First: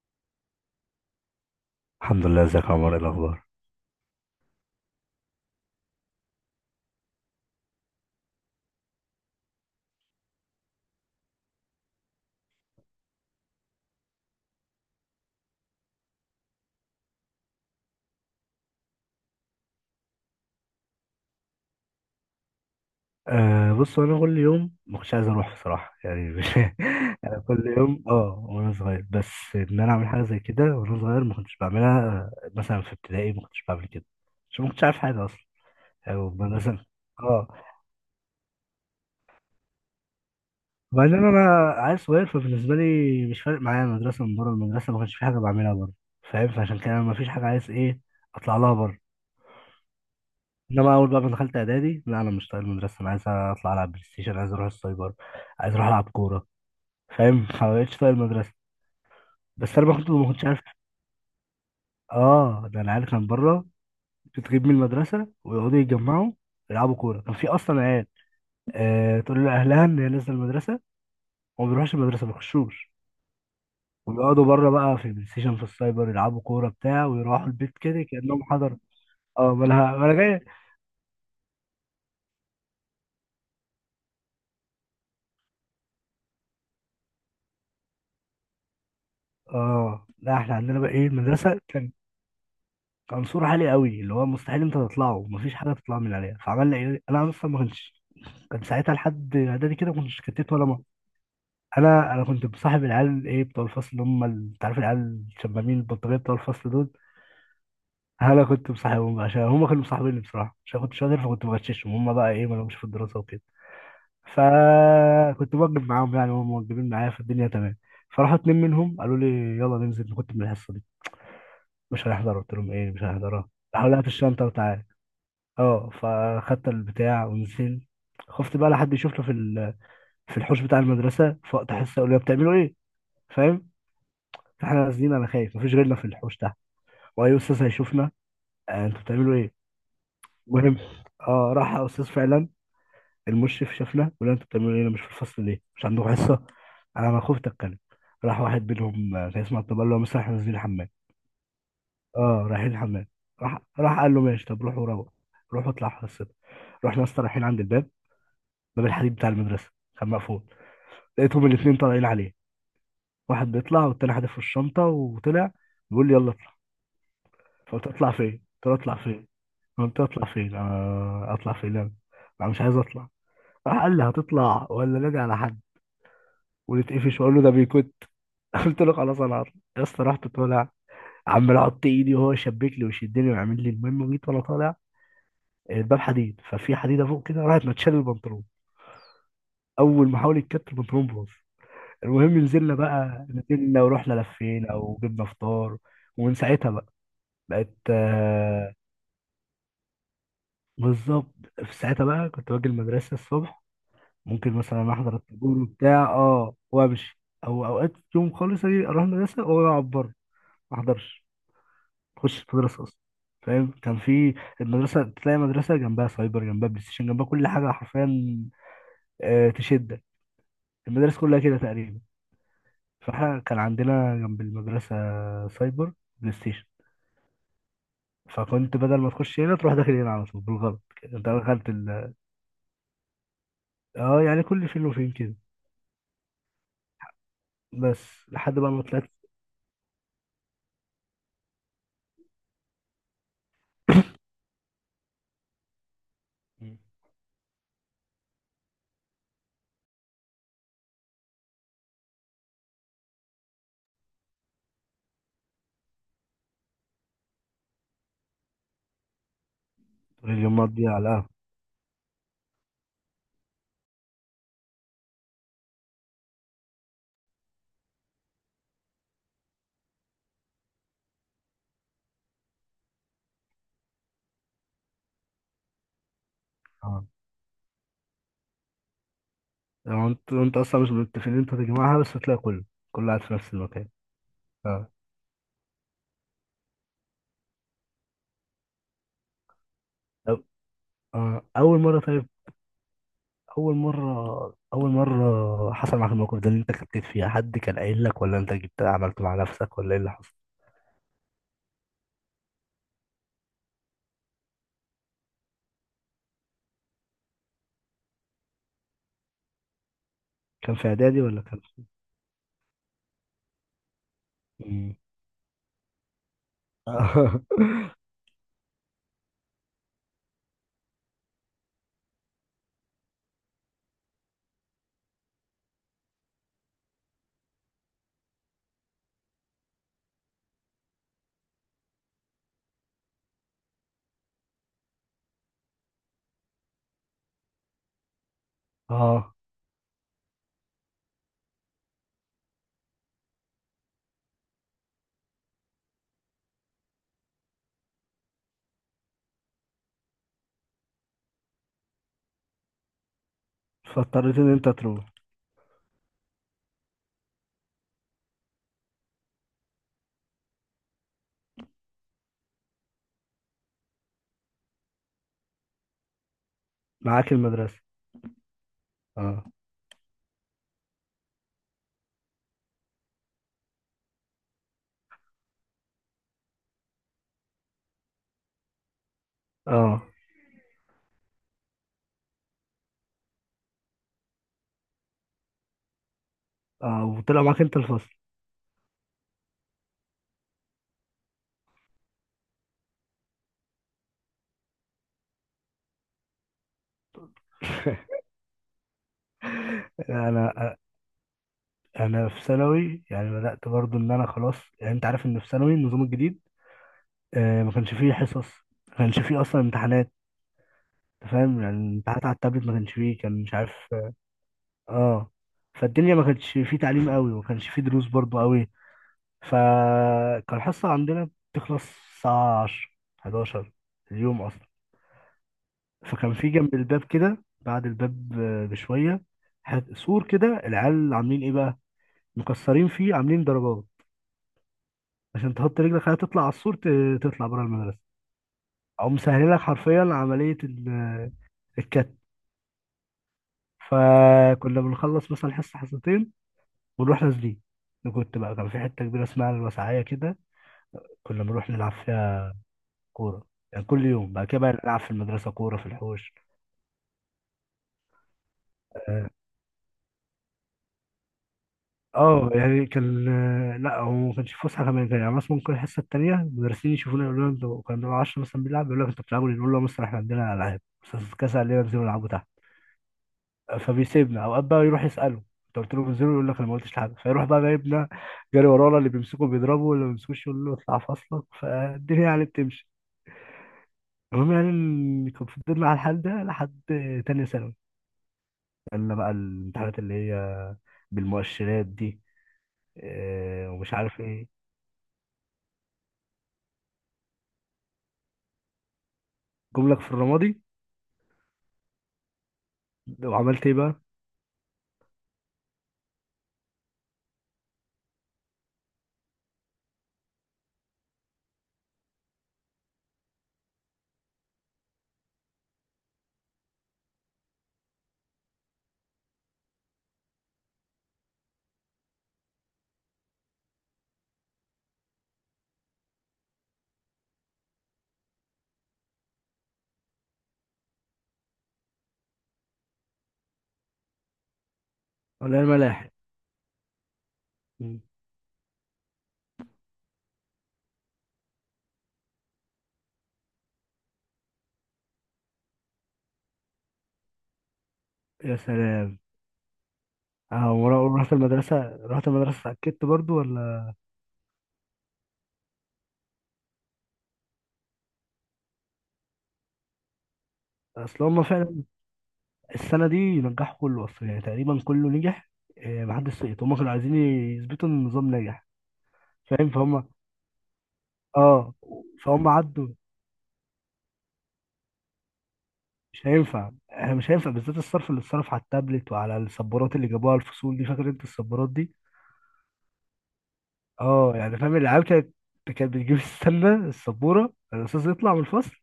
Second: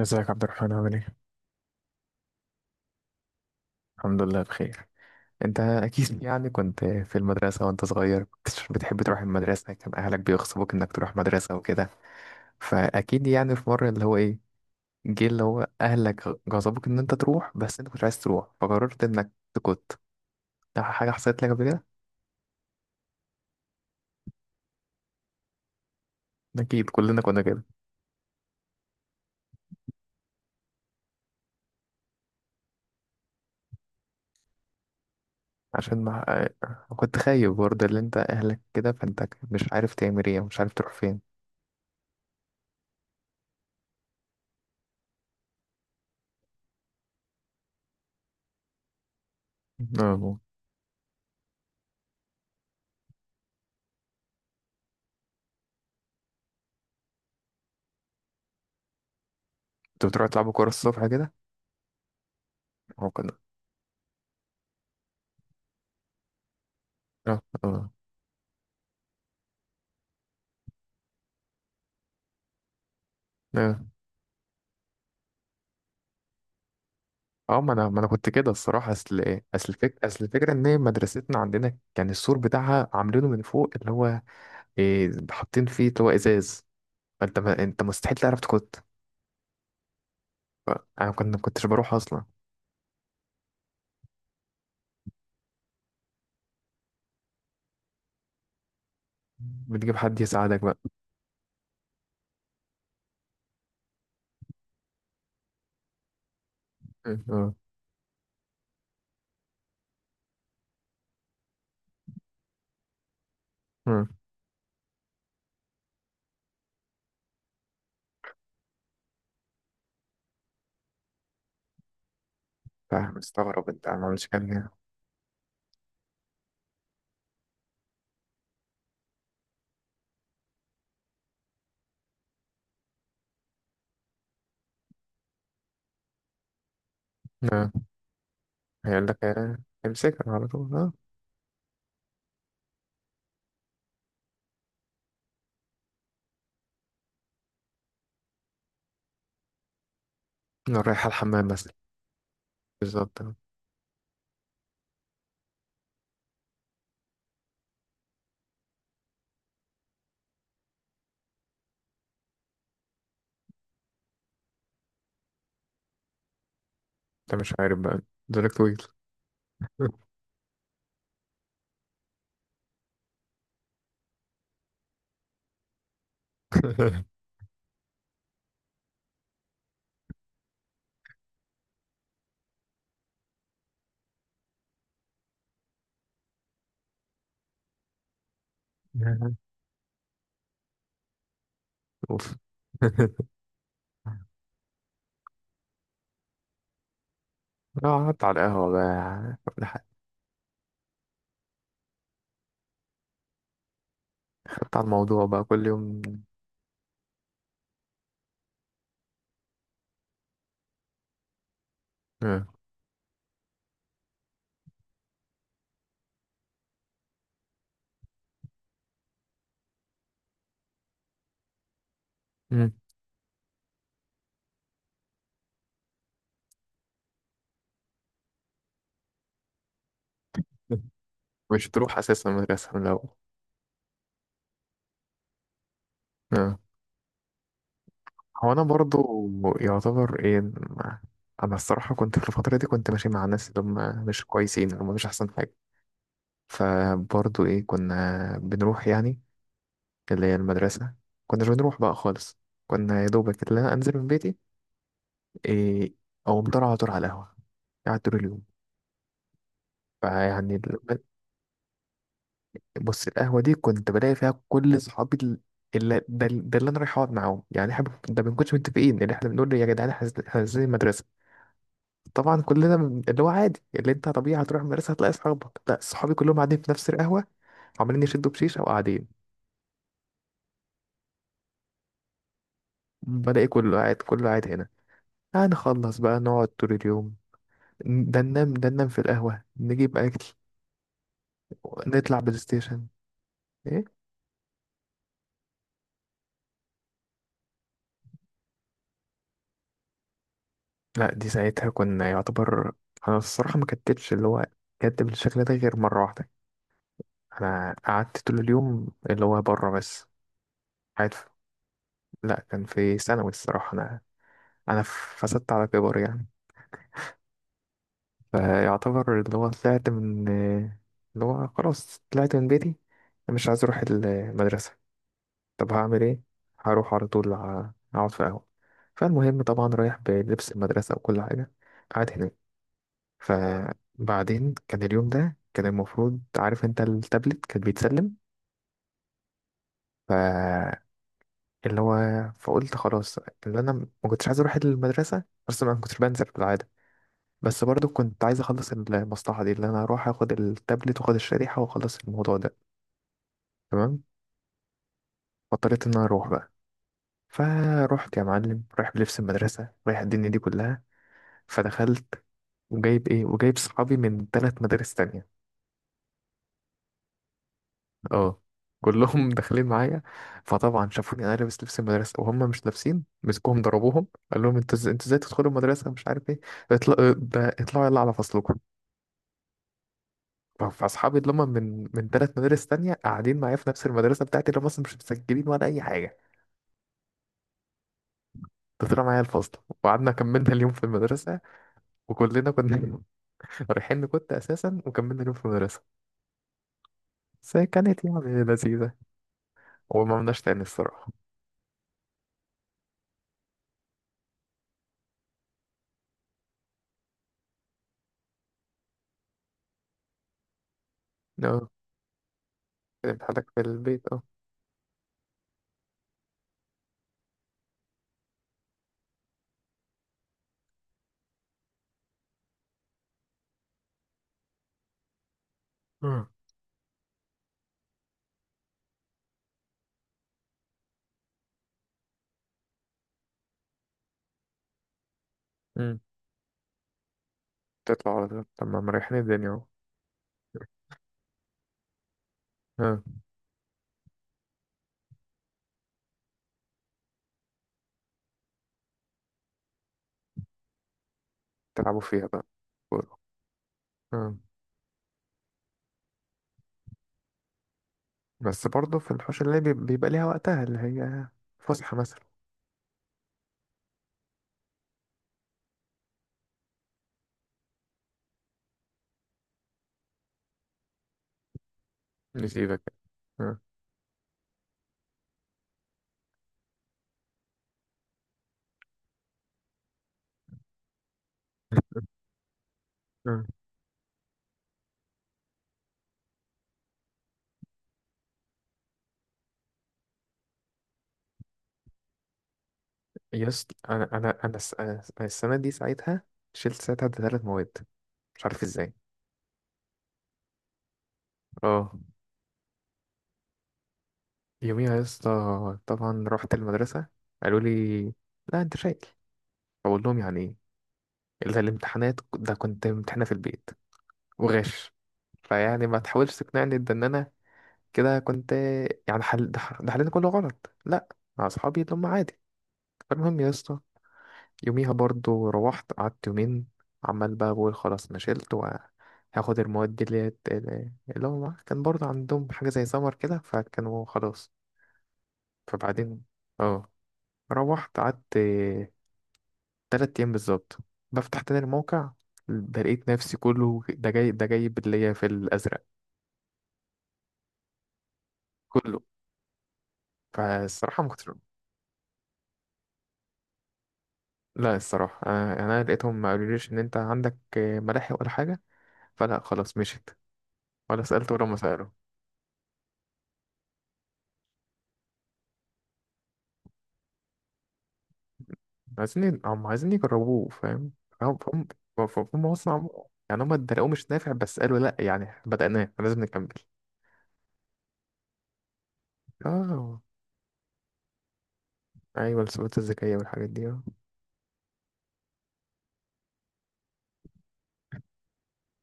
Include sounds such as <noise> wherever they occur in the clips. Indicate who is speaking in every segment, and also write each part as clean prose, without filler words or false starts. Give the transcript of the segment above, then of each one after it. Speaker 1: ازيك عبد الرحمن؟ عامل ايه؟
Speaker 2: الحمد لله، ازيك يا عمر، ايه الاخبار؟
Speaker 1: الحمد لله بخير. انت اكيد يعني كنت في المدرسة وانت صغير، كنت بتحب تروح المدرسة؟ كان اهلك بيغصبوك انك تروح مدرسة وكده؟ فاكيد يعني في مرة اللي هو ايه، جه اللي هو اهلك غصبوك ان انت تروح، بس انت كنت عايز تروح فقررت انك تكت، ده حاجة حصلت لك قبل كده؟
Speaker 2: آه بص، انا كل يوم ما كنتش عايز اروح بصراحه، يعني مش
Speaker 1: اكيد كلنا
Speaker 2: <laughs>
Speaker 1: كنا
Speaker 2: انا
Speaker 1: كده.
Speaker 2: كل يوم اه وانا صغير، بس ان انا اعمل حاجه زي كده وانا صغير ما كنتش بعملها. آه، مثلا في ابتدائي ما كنتش بعمل كده عشان ما كنتش عارف حاجه اصلا،
Speaker 1: عشان
Speaker 2: او
Speaker 1: ما
Speaker 2: مثلا
Speaker 1: كنت
Speaker 2: اه.
Speaker 1: خايف برضه اللي انت اهلك كده، فانت مش عارف تعمل ايه، مش عارف تروح
Speaker 2: وبعدين
Speaker 1: فين.
Speaker 2: انا عيل صغير، فبالنسبه لي مش فارق معايا المدرسه، من بره المدرسه ما كانش في حاجه بعملها بره. فاهم؟ فعشان كده أنا ما فيش حاجه عايز ايه اطلع لها بره.
Speaker 1: اه،
Speaker 2: انما اول بقى ما دخلت اعدادي، لا انا مش طايق المدرسه، انا عايز اطلع العب بلاي ستيشن، عايز اروح السايبر، عايز اروح العب كوره. فاهم؟ فمبقتش طايق المدرسة. بس أنا ما
Speaker 1: كنت
Speaker 2: كنت ما
Speaker 1: بتروح
Speaker 2: كنتش
Speaker 1: تلعبوا
Speaker 2: عارف.
Speaker 1: كورة الصبح كده؟
Speaker 2: آه، ده العيال
Speaker 1: اه
Speaker 2: كان
Speaker 1: كنا.
Speaker 2: بره، بتغيب من المدرسة ويقعدوا يتجمعوا يلعبوا كورة، كان
Speaker 1: اه
Speaker 2: في أصلا عيال آه تقول لأهلها إن هي نازلة المدرسة، وما بيروحش المدرسة، ما بيخشوش،
Speaker 1: اه
Speaker 2: ويقعدوا بره بقى في البلاي ستيشن، في السايبر، يلعبوا كورة بتاع ويروحوا
Speaker 1: اه، ما
Speaker 2: البيت
Speaker 1: انا ما
Speaker 2: كده
Speaker 1: انا كنت
Speaker 2: كأنهم
Speaker 1: كده
Speaker 2: حضر.
Speaker 1: الصراحه، اصل ايه،
Speaker 2: آه مالها مالها
Speaker 1: اصل
Speaker 2: جاية.
Speaker 1: الفكره ان إيه، مدرستنا عندنا كان السور بتاعها عاملينه من فوق، اللي هو إيه، حاطين فيه اللي هو ازاز، فانت ما... انت مستحيل تعرف تكت.
Speaker 2: آه لا، إحنا
Speaker 1: ف-
Speaker 2: عندنا بقى إيه
Speaker 1: انا كنت ما
Speaker 2: المدرسة،
Speaker 1: كنتش
Speaker 2: كان
Speaker 1: بروح اصلا.
Speaker 2: كان سور عالي قوي اللي هو مستحيل أنت تطلعه، مفيش حاجة تطلع من عليها. فعملنا إيه؟ أنا أصلا ما كنتش، كان ساعتها لحد إعدادي كده
Speaker 1: بتجيب
Speaker 2: ما
Speaker 1: حد
Speaker 2: كنتش كتت
Speaker 1: يساعدك بقى؟
Speaker 2: ولا، انا كنت بصاحب العيال ايه بتوع الفصل اللي هم ال-، انت عارف العيال الشمامين البلطجيه بتوع الفصل دول،
Speaker 1: اه.
Speaker 2: انا كنت مصاحبهم بقى عشان هم كانوا مصاحبيني بصراحه، عشان كنت شاطر فكنت بغششهم، هم بقى ايه ما لهمش في الدراسه وكده،
Speaker 1: اه،
Speaker 2: فكنت بوجب معاهم، يعني هم موجبين معايا، فالدنيا تمام. فراحوا اتنين منهم قالوا لي، يلا ننزل كنت من الحصه دي، مش هنحضر. قلت لهم ايه مش
Speaker 1: فاهم.
Speaker 2: هنحضرها.
Speaker 1: مستغرب انت
Speaker 2: راحوا
Speaker 1: ما
Speaker 2: لقيت
Speaker 1: عملتش
Speaker 2: الشنطه
Speaker 1: كده.
Speaker 2: وتعالى. اه فخدت البتاع ونزلت. خفت بقى لحد يشوفنا في ال-، في الحوش بتاع المدرسه في وقت حصه يقول لي بتعملوا ايه. فاهم؟ فاحنا نازلين انا خايف، مفيش غيرنا في الحوش ده، واي استاذ
Speaker 1: اه،
Speaker 2: هيشوفنا، آه انتوا
Speaker 1: هيقول لك
Speaker 2: بتعملوا ايه.
Speaker 1: آه، امسكها على طول.
Speaker 2: المهم
Speaker 1: اه،
Speaker 2: اه، راح استاذ فعلا المشرف شافنا، ولا انتوا بتعملوا ايه، أنا مش في الفصل ليه، مش عندكم حصه. انا ما خفت اتكلم، راح واحد منهم آه، كان اسمه عبد الله، اللي هو مثلا احنا نازلين
Speaker 1: أنا
Speaker 2: الحمام.
Speaker 1: رايح الحمام مثلا.
Speaker 2: اه رايحين الحمام.
Speaker 1: بالظبط آه.
Speaker 2: راح قال له ماشي، طب روحوا، روح روحوا اطلعوا حصتكم. رحنا اصلا رايحين عند الباب، باب الحديد بتاع المدرسه كان مقفول، لقيتهم الاثنين طالعين عليه، واحد بيطلع والتاني حادف في الشنطه وطلع، بيقول لي يلا.
Speaker 1: انت مش عارف
Speaker 2: فقلت
Speaker 1: بقى،
Speaker 2: اطلع فين،
Speaker 1: دولك
Speaker 2: قلت له
Speaker 1: طويل.
Speaker 2: اطلع فين، اطلع فين انا، انا مش عايز اطلع. راح قال لي هتطلع ولا نادي على حد ونتقفش واقول له ده بيكت. <laughs> قلت له خلاص انا هطلع. يا اسطى رحت طالع، عمال احط ايدي وهو يشبك لي ويشدني ويعمل لي. المهم جيت وانا طالع، الباب حديد ففي حديده فوق كده، راحت متشال البنطلون، اول ما حاول يتكت البنطلون باظ.
Speaker 1: <laughs> اوف.
Speaker 2: المهم نزلنا بقى،
Speaker 1: <laughs>
Speaker 2: نزلنا ورحنا لفينا وجبنا فطار. ومن ساعتها بقى بقت
Speaker 1: اه، قعدت على القهوة
Speaker 2: آه،
Speaker 1: بقى.
Speaker 2: بالظبط. في ساعتها بقى كنت باجي المدرسة الصبح، ممكن
Speaker 1: على
Speaker 2: مثلا أحضر
Speaker 1: الموضوع بقى
Speaker 2: الطابور
Speaker 1: كل يوم.
Speaker 2: وبتاع اه وأمشي، أو أوقات يوم خالص أجي أروح المدرسة وأقعد بره، ما أحضرش، ما أخشش
Speaker 1: آه.
Speaker 2: المدرسة أصلا. فاهم؟ كان في المدرسة، تلاقي مدرسة جنبها سايبر، جنبها بلاي ستيشن، جنبها كل حاجة حرفيا آه، تشدك. المدارس كلها كده تقريبا.
Speaker 1: مم.
Speaker 2: فاحنا كان عندنا جنب المدرسة سايبر، بلاي ستيشن، فكنت بدل ما تخش هنا تروح داخل هنا على طول بالغلط كده. انت
Speaker 1: مش
Speaker 2: دخلت
Speaker 1: تروح
Speaker 2: ال...
Speaker 1: اساسا المدرسه من الاول.
Speaker 2: اه، يعني كل فين وفين كده،
Speaker 1: آه.
Speaker 2: بس
Speaker 1: هو
Speaker 2: لحد
Speaker 1: انا
Speaker 2: بقى ما طلعت.
Speaker 1: برضو يعتبر ايه انا الصراحه كنت في الفتره دي، كنت ماشي مع ناس اللي هم مش كويسين، اللي هم مش احسن حاجه،
Speaker 2: مم.
Speaker 1: فبرضو ايه كنا بنروح يعني اللي هي المدرسه، كناش بنروح بقى خالص. كنا يا دوبك اللي انا انزل من بيتي، إيه، او مطر على طول على القهوه، قاعد طول اليوم. فيعني
Speaker 2: اليومات دي على القهوة.
Speaker 1: بص، القهوة دي كنت بلاقي فيها كل صحابي اللي ده، ده اللي انا رايح اقعد معاهم. يعني احنا ده ما بنكونش متفقين اللي احنا بنقول يا جدعان احنا نازلين، إحنا نازلين المدرسة. طبعا كلنا اللي هو عادي، اللي انت طبيعي هتروح المدرسة هتلاقي صحابك، لا صحابي كلهم قاعدين في نفس
Speaker 2: اه،
Speaker 1: القهوة، عمالين يشدوا بشيشة وقاعدين.
Speaker 2: يعني انت اصلا مش متفقين إن انت تجمعها، بس هتلاقي كله، كله قاعد في
Speaker 1: بلاقي
Speaker 2: نفس
Speaker 1: كله
Speaker 2: المكان.
Speaker 1: قاعد، كله قاعد هنا.
Speaker 2: اه
Speaker 1: هنخلص بقى، نقعد طول اليوم، ده ننام، ده ننام في القهوة، نجيب أكل،
Speaker 2: طب، آه. اول مرة،
Speaker 1: نطلع
Speaker 2: طيب
Speaker 1: بلاي ستيشن.
Speaker 2: اول
Speaker 1: ايه؟
Speaker 2: مرة، اول مرة حصل معاك الموقف ده اللي انت كتبت فيها، حد كان قايل لك، ولا انت جبت عملته مع نفسك، ولا ايه اللي حصل؟
Speaker 1: لا دي ساعتها كنا يعتبر، انا الصراحة ما كتبتش اللي هو كتب الشكل ده غير مرة واحدة. انا قعدت طول اليوم اللي هو بره بس،
Speaker 2: كان في
Speaker 1: قاعد
Speaker 2: اعدادي
Speaker 1: في...
Speaker 2: ولا كان في؟
Speaker 1: لا كان في ثانوي الصراحه. انا انا
Speaker 2: مم.
Speaker 1: فسدت على كبر يعني.
Speaker 2: اه.
Speaker 1: فيعتبر اللي هو طلعت من اللي هو، خلاص طلعت من بيتي، أنا مش عايز اروح المدرسه، طب هعمل ايه، هروح على طول اقعد في قهوه. فالمهم طبعا رايح بلبس المدرسه وكل حاجه، قاعد هناك. فبعدين كان اليوم ده كان المفروض، عارف انت التابلت كان بيتسلم،
Speaker 2: <laughs> اه.
Speaker 1: اللي هو، فقلت خلاص، اللي انا ما كنتش عايز اروح المدرسه بس انا ما كنتش بنزل بالعاده، بس برضو كنت عايز اخلص المصلحه دي، اللي انا اروح اخد التابلت واخد الشريحه واخلص الموضوع ده. تمام.
Speaker 2: فاضطريت ان انت تروح.
Speaker 1: فاضطريت ان انا اروح بقى. فروحت يا معلم، رايح بلبس المدرسه، رايح الدنيا دي كلها. فدخلت، وجايب ايه، وجايب صحابي من ثلاث مدارس تانية.
Speaker 2: معاك المدرسة.
Speaker 1: اه، كلهم <laughs>
Speaker 2: اه.
Speaker 1: داخلين معايا. فطبعا شافوني انا لابس لبس المدرسه وهم مش لابسين، مسكوهم ضربوهم، قال لهم انتوا انتوا ازاي تدخلوا المدرسه، مش عارف ايه، اطلع ده، اطلعوا يلا على فصلكم.
Speaker 2: اه.
Speaker 1: فاصحابي اللي هم من ثلاث مدارس تانية قاعدين معايا في نفس المدرسه بتاعتي، اللي هم اصلا مش مسجلين ولا اي حاجه،
Speaker 2: اه وطلع معاك انت الفصل.
Speaker 1: ده طلع معايا الفصل، وقعدنا كملنا اليوم في المدرسه. وكلنا كنا <laughs> رايحين، كنت اساسا، وكملنا اليوم في المدرسه، بس هي كانت يعني
Speaker 2: <laughs>
Speaker 1: لذيذه، وما عملناش
Speaker 2: انا
Speaker 1: تاني الصراحه.
Speaker 2: انا في ثانوي يعني بدات برضو، ان انا خلاص، يعني انت عارف ان في ثانوي النظام الجديد، آه ما كانش فيه حصص، ما كانش فيه اصلا امتحانات. أنت فاهم؟
Speaker 1: اه.
Speaker 2: يعني الامتحانات على التابلت، ما كانش فيه،
Speaker 1: كانت
Speaker 2: كان
Speaker 1: حالك
Speaker 2: مش
Speaker 1: في
Speaker 2: عارف.
Speaker 1: البيت اه.
Speaker 2: اه، فالدنيا ما كانش فيه تعليم قوي، وما كانش فيه دروس برضو قوي. فكان الحصه عندنا بتخلص الساعه 10، 11 اليوم اصلا. فكان في جنب الباب كده بعد الباب آه، بشويه، حت- سور كده العيال عاملين ايه بقى، مكسرين فيه عاملين درجات، عشان تحط
Speaker 1: مم.
Speaker 2: رجلك خلاص تطلع على السور ت- تطلع بره المدرسة.
Speaker 1: تطلع على طول، طب ما
Speaker 2: أو
Speaker 1: مريحين الدنيا
Speaker 2: مسهلة
Speaker 1: اهو.
Speaker 2: لك حرفيا عملية ال-، الكت.
Speaker 1: ها.
Speaker 2: فكنا بنخلص مثلا حصة حصتين ونروح نازلين. أنا كنت بقى كان في حتة كبيرة اسمها الوسعية كده، كنا بنروح نلعب
Speaker 1: تلعبوا فيها بقى
Speaker 2: فيها
Speaker 1: كورة.
Speaker 2: كورة. يعني كل يوم
Speaker 1: ها،
Speaker 2: بعد كده بقى نلعب في المدرسة كورة في الحوش.
Speaker 1: بس برضه في
Speaker 2: اه،
Speaker 1: الحوش اللي بيبقى ليها وقتها اللي هي فسحة مثلا.
Speaker 2: آه، يعني كان آه، لا هو ما كانش فسحة كمان، كان يعني مثلا ممكن الحصة التانية المدرسين يشوفونا، يقولوا لنا انتوا كانوا، بنبقى 10 مثلا بيلعب، يقول لك انتوا بتلعبوا ليه؟ نقول لهم مثلا احنا عندنا ألعاب، بس كاس علينا ننزلوا نلعبوا.
Speaker 1: نسيبك. ها.
Speaker 2: فبيسيبنا اوقات بقى، يروح يساله انت قلت له بنزله، يقول لك انا ما قلتش لحد، فيروح بقى جايبنا، جري ورانا، اللي بيمسكه بيضربه، واللي ما بيمسكوش يقول له اطلع فصلك. فالدنيا يعني بتمشي.
Speaker 1: ها.
Speaker 2: المهم يعني إن كان فضلنا على الحال ده لحد تانية ثانوي، قالنا بقى الامتحانات اللي هي بالمؤشرات دي
Speaker 1: يس،
Speaker 2: آه، ومش
Speaker 1: انا
Speaker 2: عارف
Speaker 1: انا
Speaker 2: ايه.
Speaker 1: انا أنا السنة دي ساعتها شلت ساعتها ثلاث مواد، مش عارف ازاي.
Speaker 2: جملك في الرمادي.
Speaker 1: اه.
Speaker 2: وعملت ايه بقى؟
Speaker 1: يوميها يا اسطى طبعا رحت المدرسة، قالوا لي لا انت شايل، بقول لهم يعني ايه؟ الا الامتحانات ده كنت امتحانها في البيت وغش، فيعني ما تحاولش تقنعني ده ان انا كده كنت يعني ده ده حلينا كله غلط، لا، مع اصحابي اللي هم عادي. فالمهم يا اسطى، يوميها برضو روحت قعدت يومين، عمال بقى بقول خلاص انا شلت وهاخد المواد دي، اللي اللي هم كان برضو عندهم حاجة زي سمر كده فكانوا خلاص.
Speaker 2: ولا الملاحق.
Speaker 1: فبعدين اه، روحت
Speaker 2: مم.
Speaker 1: قعدت تلات أيام بالظبط، بفتح تاني الموقع ده لقيت نفسي كله ده جاي، ده جايب اللي هي في الأزرق،
Speaker 2: يا
Speaker 1: كله.
Speaker 2: سلام. اه ورا-،
Speaker 1: فالصراحة ما كنتش.
Speaker 2: ورحت المدرسة، رحت المدرسة اتأكدت برضو ولا؟
Speaker 1: لا الصراحة أنا لقيتهم ما قالوليش إن أنت عندك ملاحق ولا حاجة، فلا خلاص مشيت، ولا
Speaker 2: اصل
Speaker 1: سألت
Speaker 2: هما
Speaker 1: ولا ما
Speaker 2: فعلا
Speaker 1: سألوا.
Speaker 2: السنة دي نجحوا كله أصلا، يعني تقريبا كله نجح آه، محدش سقط، هما كانوا عايزين يثبتوا إن النظام ناجح.
Speaker 1: عايزين هم
Speaker 2: فاهم؟
Speaker 1: عايزين
Speaker 2: فهم
Speaker 1: يجربوه، فاهم. فهم.
Speaker 2: اه،
Speaker 1: فهم. فهم، هم
Speaker 2: فهم
Speaker 1: أصلا
Speaker 2: عدوا.
Speaker 1: يعني هم اتدلقوه مش نافع، بس قالوا لأ يعني بدأناه لازم
Speaker 2: مش
Speaker 1: نكمل.
Speaker 2: هينفع، احنا مش هينفع، بالذات الصرف اللي اتصرف على التابلت وعلى السبورات
Speaker 1: آه،
Speaker 2: اللي جابوها الفصول دي، فاكر انت السبورات دي؟
Speaker 1: أيوة، السبوتات الذكية والحاجات دي آه.
Speaker 2: اه، يعني فاهم العيال كانت كانت بتجيب السله السبوره، الاستاذ يطلع من الفصل،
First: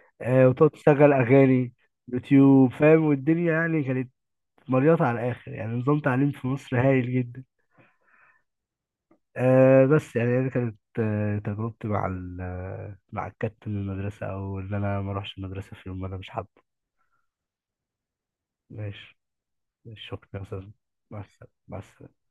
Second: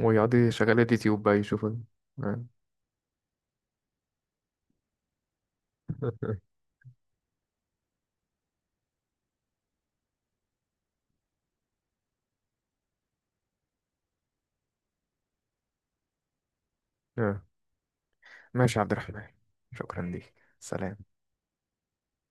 Speaker 1: ويقعدوا
Speaker 2: آه وتقعد
Speaker 1: يشغلوا
Speaker 2: تشغل
Speaker 1: اليوتيوب بقى
Speaker 2: اغاني
Speaker 1: يشوفوا. آه.
Speaker 2: يوتيوب. فاهم؟ والدنيا يعني كانت مليطه على الاخر، يعني نظام تعليم في
Speaker 1: <laughs>
Speaker 2: مصر هايل جدا. آه، بس يعني دي كانت آه تجربتي مع ال آه، مع الكابتن من المدرسة، أو إن أنا ما أروحش المدرسة في يوم ما أنا مش حابه.
Speaker 1: آه. ماشي يا عبد
Speaker 2: ماشي.
Speaker 1: الرحمن، شكرا
Speaker 2: ماشي، شكرا
Speaker 1: ليك،
Speaker 2: يا أستاذ.
Speaker 1: سلام.
Speaker 2: مع السلامة، مع السلامة.